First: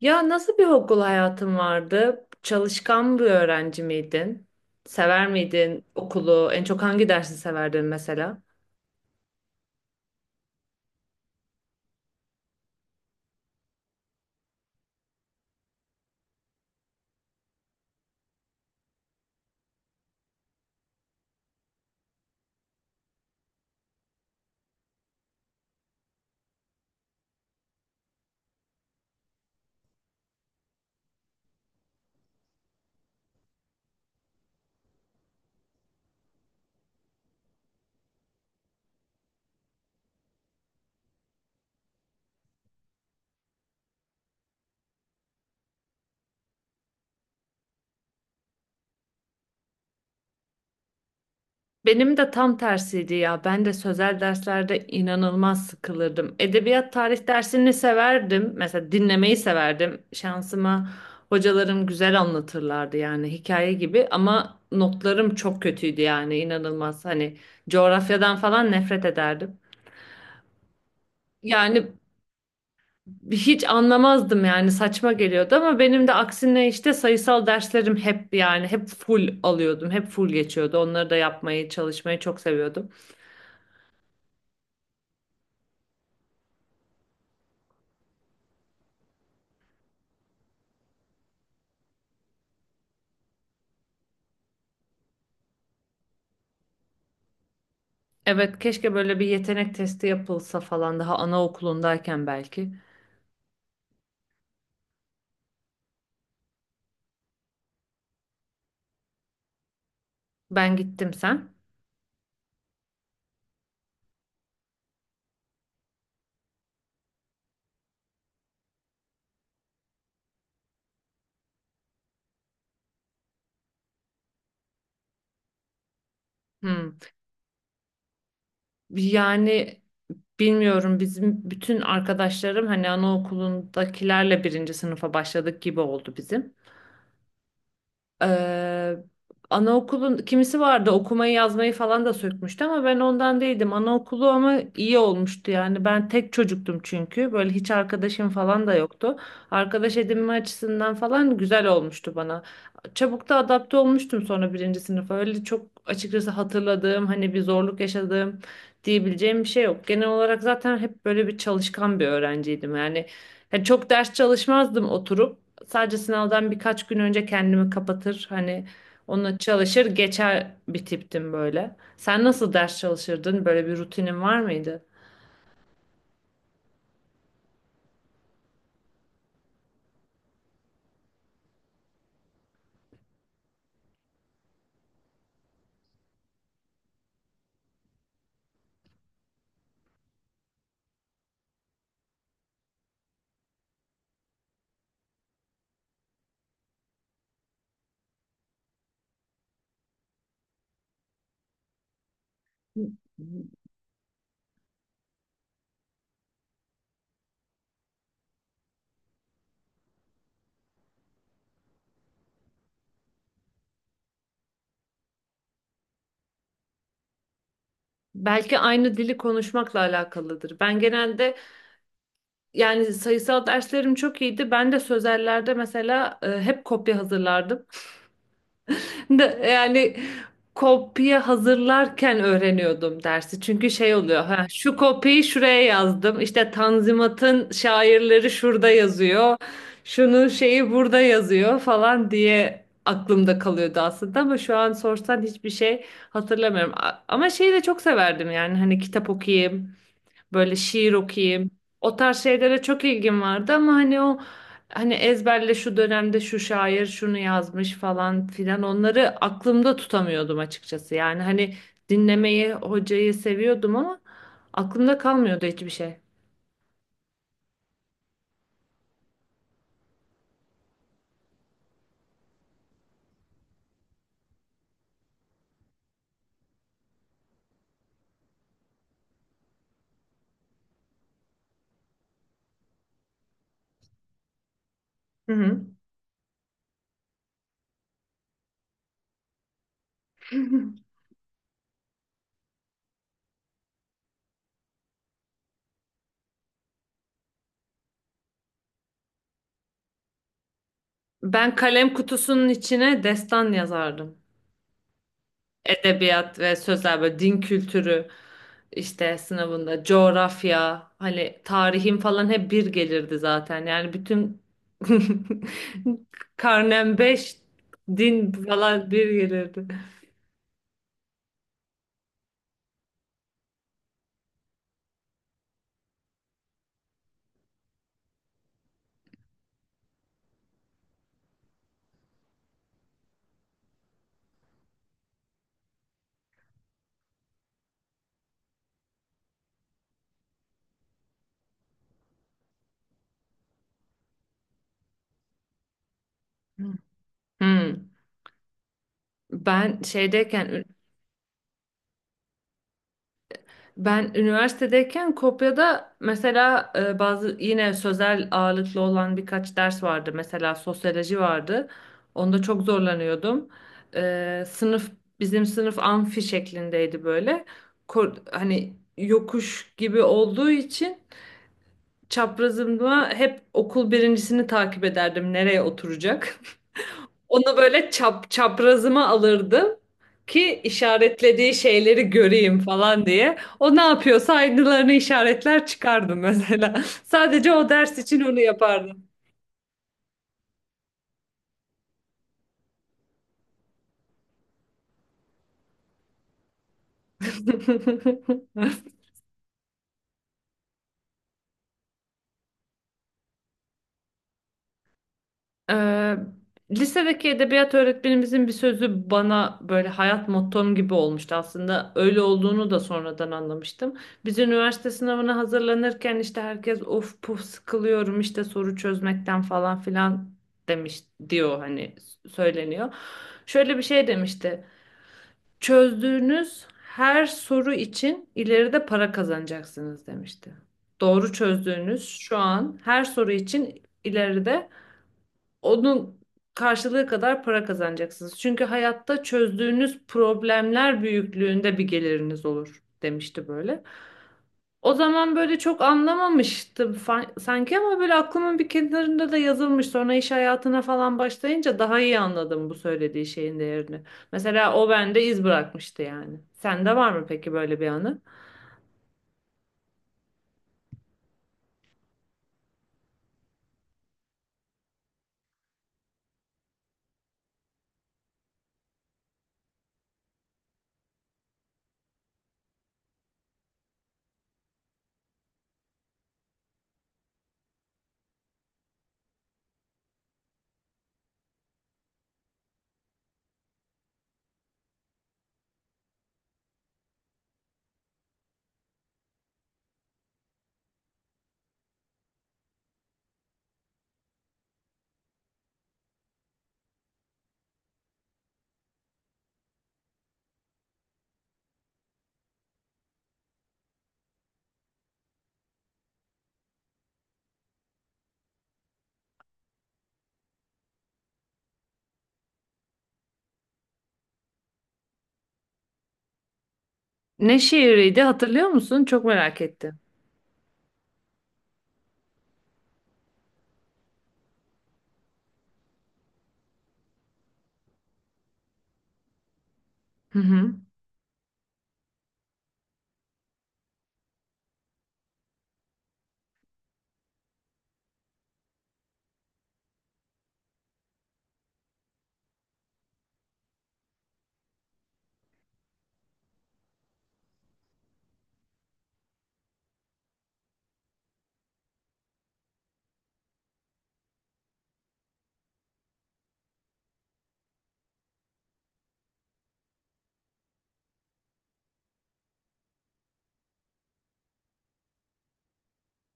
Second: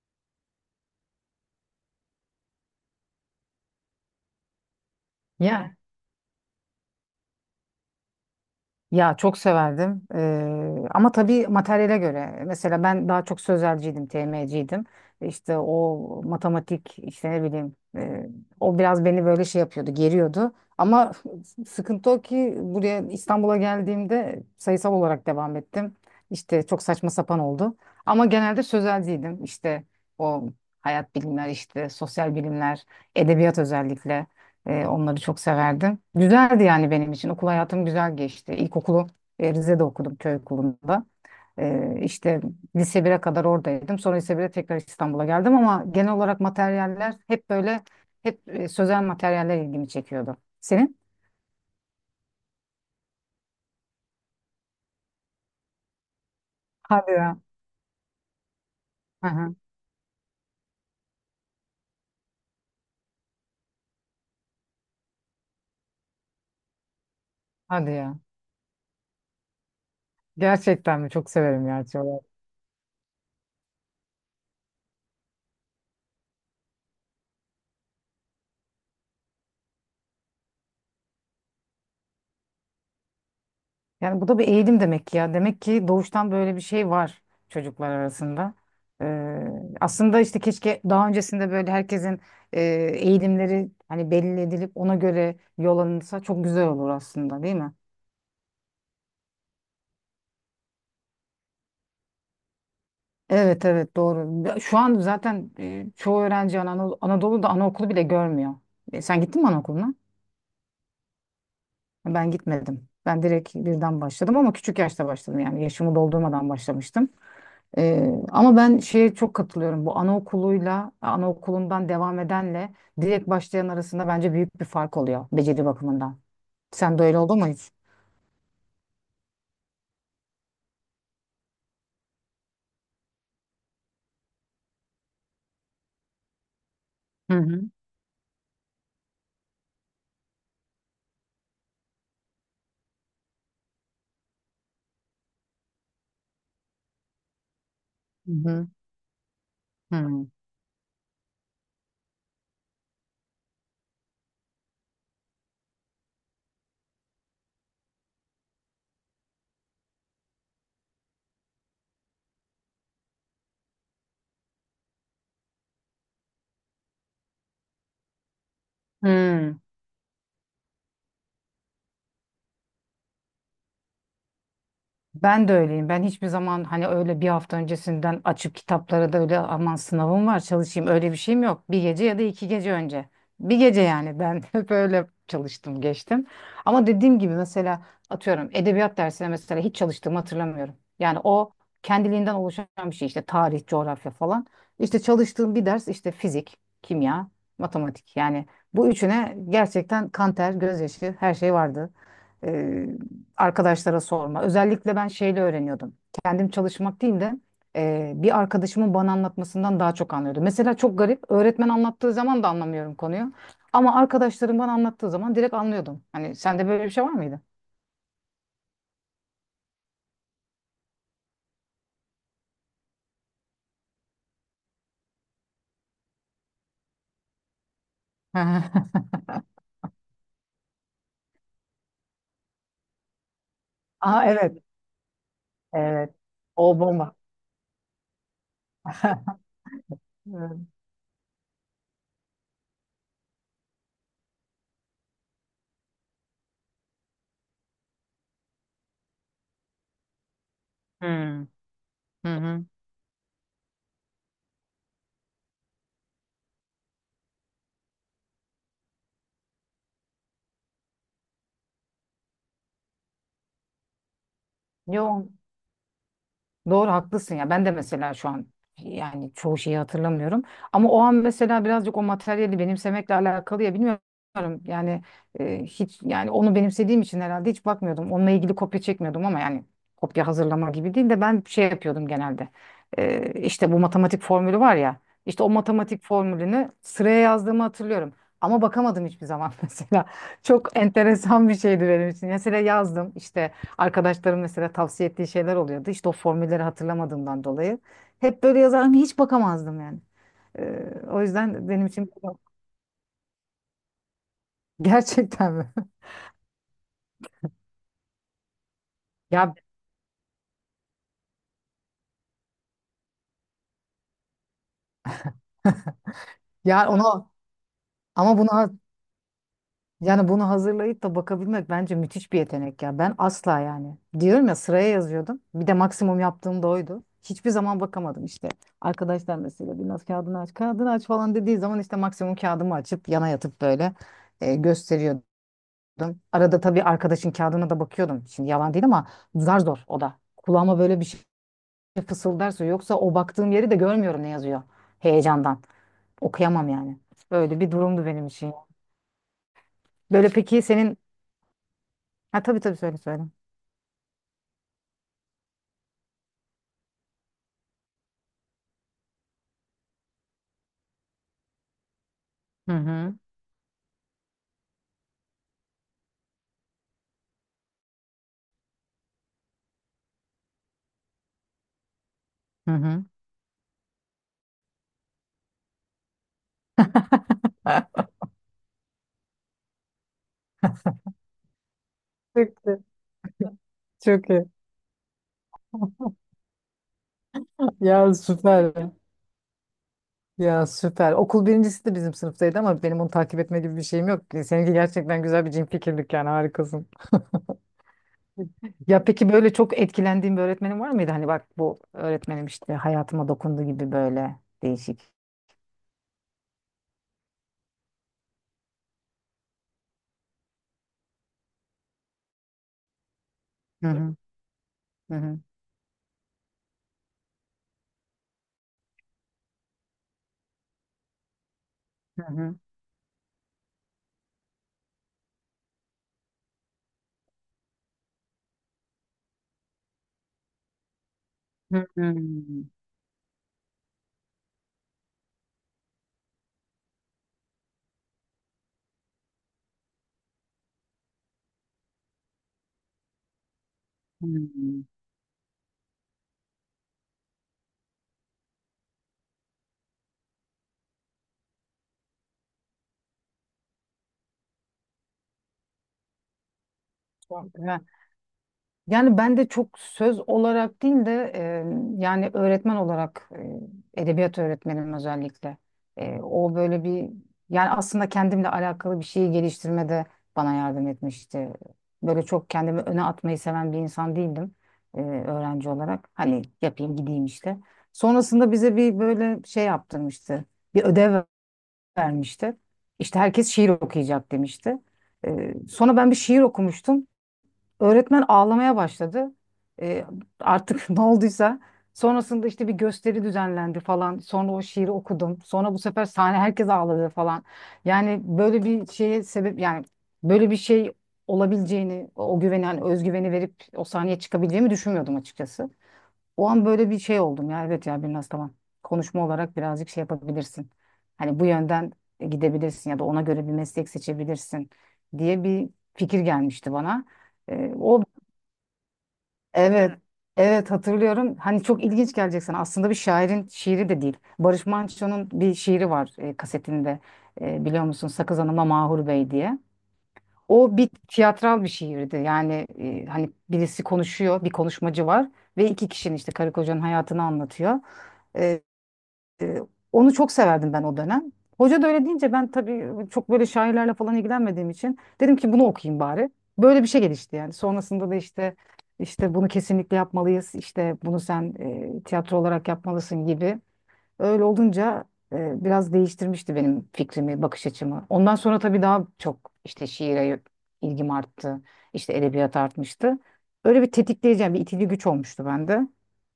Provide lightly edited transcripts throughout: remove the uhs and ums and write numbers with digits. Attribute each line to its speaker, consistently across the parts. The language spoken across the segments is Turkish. Speaker 1: Ya nasıl bir okul hayatın vardı? Çalışkan bir öğrenci miydin? Sever
Speaker 2: Ya
Speaker 1: miydin okulu? En çok hangi dersi severdin mesela?
Speaker 2: ya, çok severdim. Ama tabii materyale göre. Mesela ben daha çok sözelciydim, TM'ciydim. İşte o matematik işte ne bileyim o biraz beni böyle şey yapıyordu, geriyordu. Ama sıkıntı o ki buraya İstanbul'a geldiğimde sayısal olarak devam ettim. İşte çok saçma sapan oldu. Ama genelde sözelciydim. İşte o hayat bilimler, işte sosyal bilimler, edebiyat özellikle. Onları çok severdim. Güzeldi yani benim için. Okul hayatım güzel geçti. İlkokulu Rize'de okudum köy okulunda. İşte lise 1'e kadar oradaydım. Sonra lise 1'e tekrar İstanbul'a geldim ama genel olarak materyaller hep böyle hep sözel materyaller ilgimi çekiyordu. Senin?
Speaker 1: Benim de tam tersiydi ya. Ben de sözel derslerde inanılmaz sıkılırdım. Edebiyat
Speaker 2: Hadi
Speaker 1: tarih
Speaker 2: ya.
Speaker 1: dersini severdim. Mesela
Speaker 2: Hı
Speaker 1: dinlemeyi
Speaker 2: hı.
Speaker 1: severdim. Şansıma hocalarım güzel anlatırlardı yani hikaye gibi ama notlarım çok kötüydü yani inanılmaz. Hani
Speaker 2: Hadi ya.
Speaker 1: coğrafyadan falan nefret ederdim.
Speaker 2: Gerçekten mi? Çok severim ya.
Speaker 1: Yani hiç anlamazdım yani saçma geliyordu ama benim de aksine işte sayısal derslerim hep yani hep full alıyordum. Hep full geçiyordu. Onları da yapmayı, çalışmayı çok seviyordum.
Speaker 2: Yani bu da bir eğilim demek ki ya. Demek ki doğuştan böyle bir şey var çocuklar arasında. Ee, Aslında işte keşke daha öncesinde böyle herkesin e, eğilimleri hani belli edilip ona göre yol alınsa çok güzel olur aslında değil mi?
Speaker 1: Evet, keşke böyle bir yetenek testi yapılsa falan daha anaokulundayken belki.
Speaker 2: Evet evet, doğru. Ya, şu an zaten çoğu öğrenci Anadolu'da anaokulu bile görmüyor. Sen gittin mi anaokuluna?
Speaker 1: Ben gittim sen.
Speaker 2: Ben gitmedim. Ben direkt birden başladım ama küçük yaşta başladım yani yaşımı doldurmadan başlamıştım. Ee, Ama ben şeye çok katılıyorum. Bu anaokuluyla, anaokulundan devam edenle direkt başlayan arasında bence büyük bir fark oluyor beceri bakımından.
Speaker 1: Hmm.
Speaker 2: Sen de öyle oldu mu hiç?
Speaker 1: Yani bilmiyorum bizim bütün arkadaşlarım hani anaokulundakilerle birinci sınıfa başladık gibi oldu bizim.
Speaker 2: Hı hı.
Speaker 1: Ee, anaokulun kimisi vardı okumayı yazmayı falan da sökmüştü ama ben ondan değildim. Anaokulu ama iyi olmuştu yani. Ben tek çocuktum çünkü. Böyle hiç arkadaşım
Speaker 2: Hı
Speaker 1: falan
Speaker 2: hı.
Speaker 1: da yoktu. Arkadaş
Speaker 2: Hı.
Speaker 1: edinme açısından falan güzel olmuştu bana. Çabuk da adapte olmuştum sonra birinci sınıfa. Öyle çok açıkçası hatırladığım hani bir zorluk yaşadığım diyebileceğim bir şey yok. Genel olarak zaten hep böyle bir çalışkan bir öğrenciydim. Yani çok ders çalışmazdım oturup. Sadece sınavdan birkaç gün önce kendimi kapatır hani onu
Speaker 2: Hı.
Speaker 1: çalışır geçer bir tiptim böyle. Sen nasıl ders çalışırdın? Böyle bir rutinin var mıydı?
Speaker 2: Ben de öyleyim. Ben hiçbir zaman hani öyle bir hafta öncesinden açıp kitaplara da öyle aman sınavım var çalışayım öyle bir şeyim yok. Bir gece ya da iki gece önce. Bir gece yani ben hep öyle çalıştım geçtim. Ama dediğim gibi mesela atıyorum edebiyat dersine mesela hiç çalıştığımı hatırlamıyorum. Yani o kendiliğinden oluşan bir şey işte tarih, coğrafya falan. İşte çalıştığım bir ders işte fizik, kimya, matematik. Yani bu üçüne gerçekten kan ter, gözyaşı her şey vardı e, arkadaşlara sorma. Özellikle ben şeyle öğreniyordum. Kendim çalışmak değil de bir arkadaşımın bana anlatmasından daha çok anlıyordum. Mesela çok garip. Öğretmen anlattığı zaman da anlamıyorum konuyu. Ama arkadaşlarım bana anlattığı zaman direkt anlıyordum. Hani sende böyle bir şey var mıydı?
Speaker 1: Belki aynı dili konuşmakla alakalıdır. Ben genelde yani sayısal derslerim çok iyiydi. Ben de sözellerde mesela hep kopya hazırlardım. Yani kopya hazırlarken öğreniyordum dersi. Çünkü şey oluyor.
Speaker 2: Aa,
Speaker 1: Ha,
Speaker 2: evet.
Speaker 1: şu kopyayı şuraya
Speaker 2: Evet.
Speaker 1: yazdım. İşte
Speaker 2: O bomba.
Speaker 1: Tanzimat'ın şairleri şurada yazıyor. Şunun
Speaker 2: Hmm.
Speaker 1: şeyi burada yazıyor falan diye aklımda kalıyordu aslında ama şu an sorsan hiçbir şey hatırlamıyorum. Ama şeyi de çok severdim yani hani kitap okuyayım. Böyle şiir
Speaker 2: Hmm.
Speaker 1: okuyayım. O tarz
Speaker 2: Hı
Speaker 1: şeylere
Speaker 2: hı.
Speaker 1: çok ilgim vardı ama hani o hani ezberle şu dönemde şu şair şunu yazmış falan filan onları aklımda tutamıyordum açıkçası. Yani hani dinlemeyi, hocayı seviyordum ama aklımda
Speaker 2: Yok.
Speaker 1: kalmıyordu hiçbir şey.
Speaker 2: Doğru, haklısın ya. Ben de mesela şu an yani çoğu şeyi hatırlamıyorum. Ama o an mesela birazcık o materyali benimsemekle alakalı ya, bilmiyorum. Yani hiç yani onu benimsediğim için herhalde hiç bakmıyordum. Onunla ilgili kopya çekmiyordum ama yani kopya hazırlama gibi değil de ben şey yapıyordum genelde. İşte bu matematik formülü var ya.
Speaker 1: Hı
Speaker 2: İşte o
Speaker 1: hı.
Speaker 2: matematik formülünü sıraya yazdığımı hatırlıyorum. Ama bakamadım hiçbir zaman mesela. Çok enteresan bir şeydi benim için. Mesela yazdım işte arkadaşlarım mesela tavsiye ettiği şeyler oluyordu. İşte o formülleri hatırlamadığımdan dolayı. Hep böyle yazardım. Hiç bakamazdım yani. O
Speaker 1: Ben
Speaker 2: yüzden benim
Speaker 1: kalem
Speaker 2: için
Speaker 1: kutusunun içine destan yazardım.
Speaker 2: gerçekten mi?
Speaker 1: Edebiyat ve sözler böyle din kültürü işte
Speaker 2: Ya
Speaker 1: sınavında coğrafya hani tarihim falan hep bir gelirdi zaten. Yani bütün
Speaker 2: ya,
Speaker 1: karnem
Speaker 2: ona
Speaker 1: 5 din
Speaker 2: ama buna
Speaker 1: falan bir gelirdi.
Speaker 2: yani bunu hazırlayıp da bakabilmek bence müthiş bir yetenek ya. Ben asla yani. Diyorum ya, sıraya yazıyordum. Bir de maksimum yaptığım da oydu. Hiçbir zaman bakamadım işte. Arkadaşlar mesela biraz kağıdını aç, kağıdını aç falan dediği zaman işte maksimum kağıdımı açıp yana yatıp böyle gösteriyordu. Arada tabii arkadaşın kağıdına da bakıyordum. Şimdi yalan değil ama zar zor o da. Kulağıma böyle bir şey fısıldarsa yoksa o baktığım yeri de görmüyorum ne yazıyor heyecandan. Okuyamam yani. Böyle bir
Speaker 1: Hmm.
Speaker 2: durumdu benim için.
Speaker 1: Ben
Speaker 2: Böyle peki
Speaker 1: şeydeyken
Speaker 2: senin... Ha, tabii tabii, söyle söyle.
Speaker 1: Ben üniversitedeyken Kopya'da mesela bazı yine sözel ağırlıklı olan birkaç ders vardı. Mesela sosyoloji vardı. Onda çok
Speaker 2: Hı hı.
Speaker 1: zorlanıyordum. E, sınıf bizim sınıf amfi şeklindeydi böyle. Hani yokuş gibi olduğu için
Speaker 2: Hı hı.
Speaker 1: çaprazımda hep okul birincisini takip ederdim nereye oturacak. Onu böyle çaprazıma alırdım ki işaretlediği şeyleri
Speaker 2: Çok
Speaker 1: göreyim
Speaker 2: iyi.
Speaker 1: falan diye. O ne
Speaker 2: Çok
Speaker 1: yapıyorsa
Speaker 2: iyi.
Speaker 1: aynılarını işaretler çıkardım mesela. Sadece o ders
Speaker 2: Ya,
Speaker 1: için onu
Speaker 2: süper.
Speaker 1: yapardım.
Speaker 2: Ya, süper. Okul birincisi de bizim sınıftaydı ama benim onu takip etme gibi bir şeyim yok. Seninki gerçekten güzel bir cin fikirlik, yani harikasın. Ya, peki böyle çok etkilendiğin bir öğretmenin var mıydı? Hani bak, bu öğretmenim işte hayatıma dokundu gibi böyle değişik.
Speaker 1: Ee, lisedeki edebiyat öğretmenimizin bir sözü bana böyle hayat mottom gibi olmuştu aslında. Öyle olduğunu da sonradan
Speaker 2: Hı
Speaker 1: anlamıştım.
Speaker 2: hı.
Speaker 1: Biz üniversite
Speaker 2: Hı
Speaker 1: sınavına
Speaker 2: hı.
Speaker 1: hazırlanırken işte herkes of puf sıkılıyorum işte soru çözmekten falan filan demiş diyor hani
Speaker 2: Hı hı.
Speaker 1: söyleniyor. Şöyle bir şey demişti. Çözdüğünüz her soru için ileride para kazanacaksınız demişti. Doğru
Speaker 2: Hı
Speaker 1: çözdüğünüz
Speaker 2: hı.
Speaker 1: şu an her soru için ileride onun karşılığı kadar para kazanacaksınız. Çünkü hayatta çözdüğünüz problemler büyüklüğünde bir geliriniz olur demişti böyle. O zaman böyle çok anlamamıştım sanki ama böyle aklımın bir kenarında da yazılmış. Sonra iş hayatına falan başlayınca daha iyi anladım bu söylediği şeyin değerini. Mesela o bende iz bırakmıştı yani. Sende var mı
Speaker 2: Hı
Speaker 1: peki böyle
Speaker 2: hı.
Speaker 1: bir anı?
Speaker 2: Yani ben de çok söz olarak değil de yani öğretmen olarak edebiyat öğretmenim özellikle. O böyle bir yani aslında kendimle alakalı bir şeyi geliştirmede bana yardım etmişti. Böyle çok kendimi öne atmayı seven bir insan değildim öğrenci olarak. Hani yapayım gideyim işte. Sonrasında bize bir böyle şey yaptırmıştı. Bir ödev vermişti. İşte herkes şiir okuyacak demişti. Sonra ben bir şiir okumuştum. Öğretmen ağlamaya başladı. Ee, Artık ne olduysa. Sonrasında işte bir gösteri düzenlendi falan. Sonra o şiiri okudum. Sonra bu sefer sahne herkes ağladı falan. Yani böyle bir şeye sebep yani böyle bir şey olabileceğini, o güveni hani özgüveni verip o sahneye çıkabileceğimi düşünmüyordum açıkçası. O an böyle bir şey oldum ya, evet ya, biraz tamam. Konuşma olarak birazcık şey yapabilirsin. Hani bu yönden gidebilirsin ya da ona göre bir meslek seçebilirsin diye bir fikir gelmişti bana.
Speaker 1: Ne
Speaker 2: O
Speaker 1: şiiriydi hatırlıyor musun? Çok merak
Speaker 2: Evet,
Speaker 1: ettim.
Speaker 2: evet hatırlıyorum. Hani çok ilginç gelecek sana. Aslında bir şairin şiiri de değil. Barış Manço'nun bir şiiri var kasetinde. Biliyor musun? Sakız Hanım'a Mahur Bey diye.
Speaker 1: Hı hı.
Speaker 2: O bir tiyatral bir şiirdi. Yani hani birisi konuşuyor, bir konuşmacı var ve iki kişinin işte karı kocanın hayatını anlatıyor. E, e, Onu çok severdim ben o dönem. Hoca da öyle deyince ben tabii çok böyle şairlerle falan ilgilenmediğim için dedim ki bunu okuyayım bari. Böyle bir şey gelişti yani. Sonrasında da işte bunu kesinlikle yapmalıyız. İşte bunu sen tiyatro olarak yapmalısın gibi. Öyle olunca biraz değiştirmişti benim fikrimi, bakış açımı. Ondan sonra tabii daha çok işte şiire ilgim arttı. İşte edebiyat artmıştı. Öyle bir tetikleyici, yani bir itici güç olmuştu bende.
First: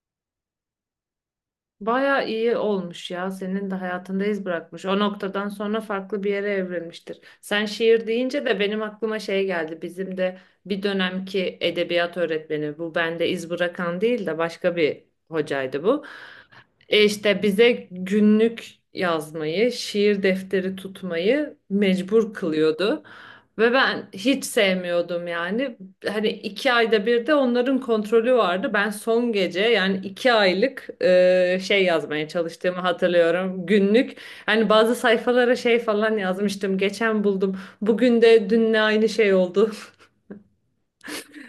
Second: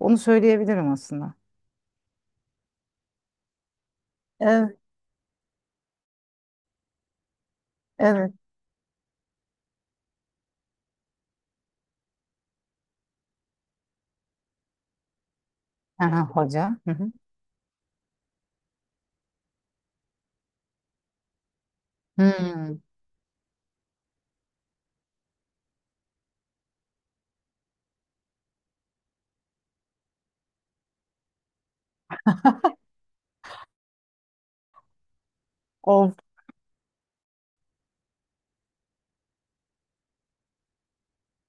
Speaker 2: Onu söyleyebilirim aslında.
Speaker 1: Baya iyi olmuş ya. Senin de hayatında iz
Speaker 2: Evet,
Speaker 1: bırakmış. O noktadan sonra farklı bir yere evrilmiştir. Sen şiir
Speaker 2: evet.
Speaker 1: deyince de benim aklıma şey geldi. Bizim de bir dönemki edebiyat öğretmeni bu bende iz bırakan değil de başka bir hocaydı bu.
Speaker 2: Aha, hoca. Hı
Speaker 1: E
Speaker 2: hı.
Speaker 1: işte bize günlük yazmayı, şiir defteri tutmayı mecbur
Speaker 2: Hmm.
Speaker 1: kılıyordu. Ve ben hiç sevmiyordum yani hani iki ayda bir de onların kontrolü vardı. Ben son gece yani iki aylık şey yazmaya çalıştığımı hatırlıyorum. Günlük. Hani bazı sayfalara şey falan
Speaker 2: Of,
Speaker 1: yazmıştım. Geçen buldum. Bugün de dünle aynı şey oldu.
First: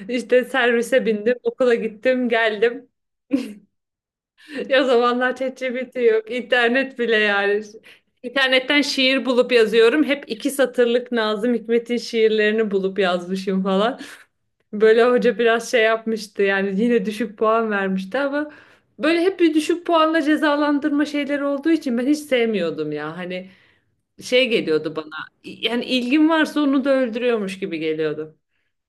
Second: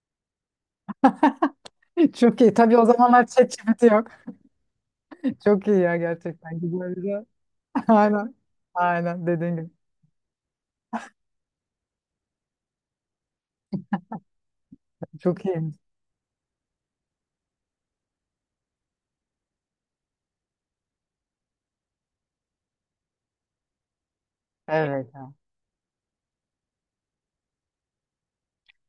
Speaker 1: İşte servise bindim, okula gittim,
Speaker 2: çok iyi. Tabii o
Speaker 1: geldim.
Speaker 2: zamanlar ChatGPT yok.
Speaker 1: O zamanlar
Speaker 2: Çok iyi
Speaker 1: ChatGPT
Speaker 2: ya,
Speaker 1: yok,
Speaker 2: gerçekten. Güzel
Speaker 1: internet bile
Speaker 2: güzel.
Speaker 1: yani.
Speaker 2: Aynen.
Speaker 1: İnternetten şiir
Speaker 2: Aynen
Speaker 1: bulup
Speaker 2: dediğin gibi.
Speaker 1: yazıyorum. Hep iki satırlık Nazım Hikmet'in şiirlerini bulup yazmışım falan. Böyle hoca
Speaker 2: Çok
Speaker 1: biraz şey
Speaker 2: iyiymiş.
Speaker 1: yapmıştı yani yine düşük puan vermişti ama böyle hep bir düşük puanla cezalandırma şeyleri olduğu için ben hiç sevmiyordum ya. Hani şey geliyordu
Speaker 2: Evet.
Speaker 1: bana yani ilgin varsa onu da öldürüyormuş gibi geliyordu.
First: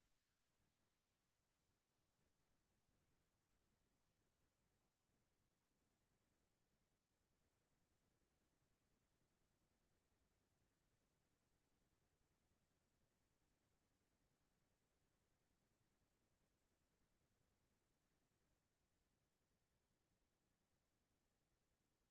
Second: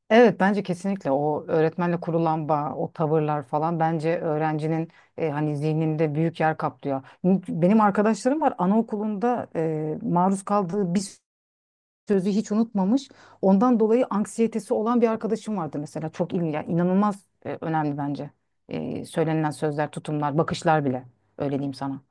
Speaker 2: Evet, bence kesinlikle o öğretmenle kurulan bağ, o tavırlar falan bence öğrencinin hani zihninde büyük yer kaplıyor. Benim arkadaşlarım var, anaokulunda maruz kaldığı bir sözü hiç unutmamış. Ondan dolayı anksiyetesi olan bir arkadaşım vardı mesela. Çok ilginç, yani inanılmaz önemli bence. Söylenilen sözler, tutumlar, bakışlar bile. Öyle diyeyim sana.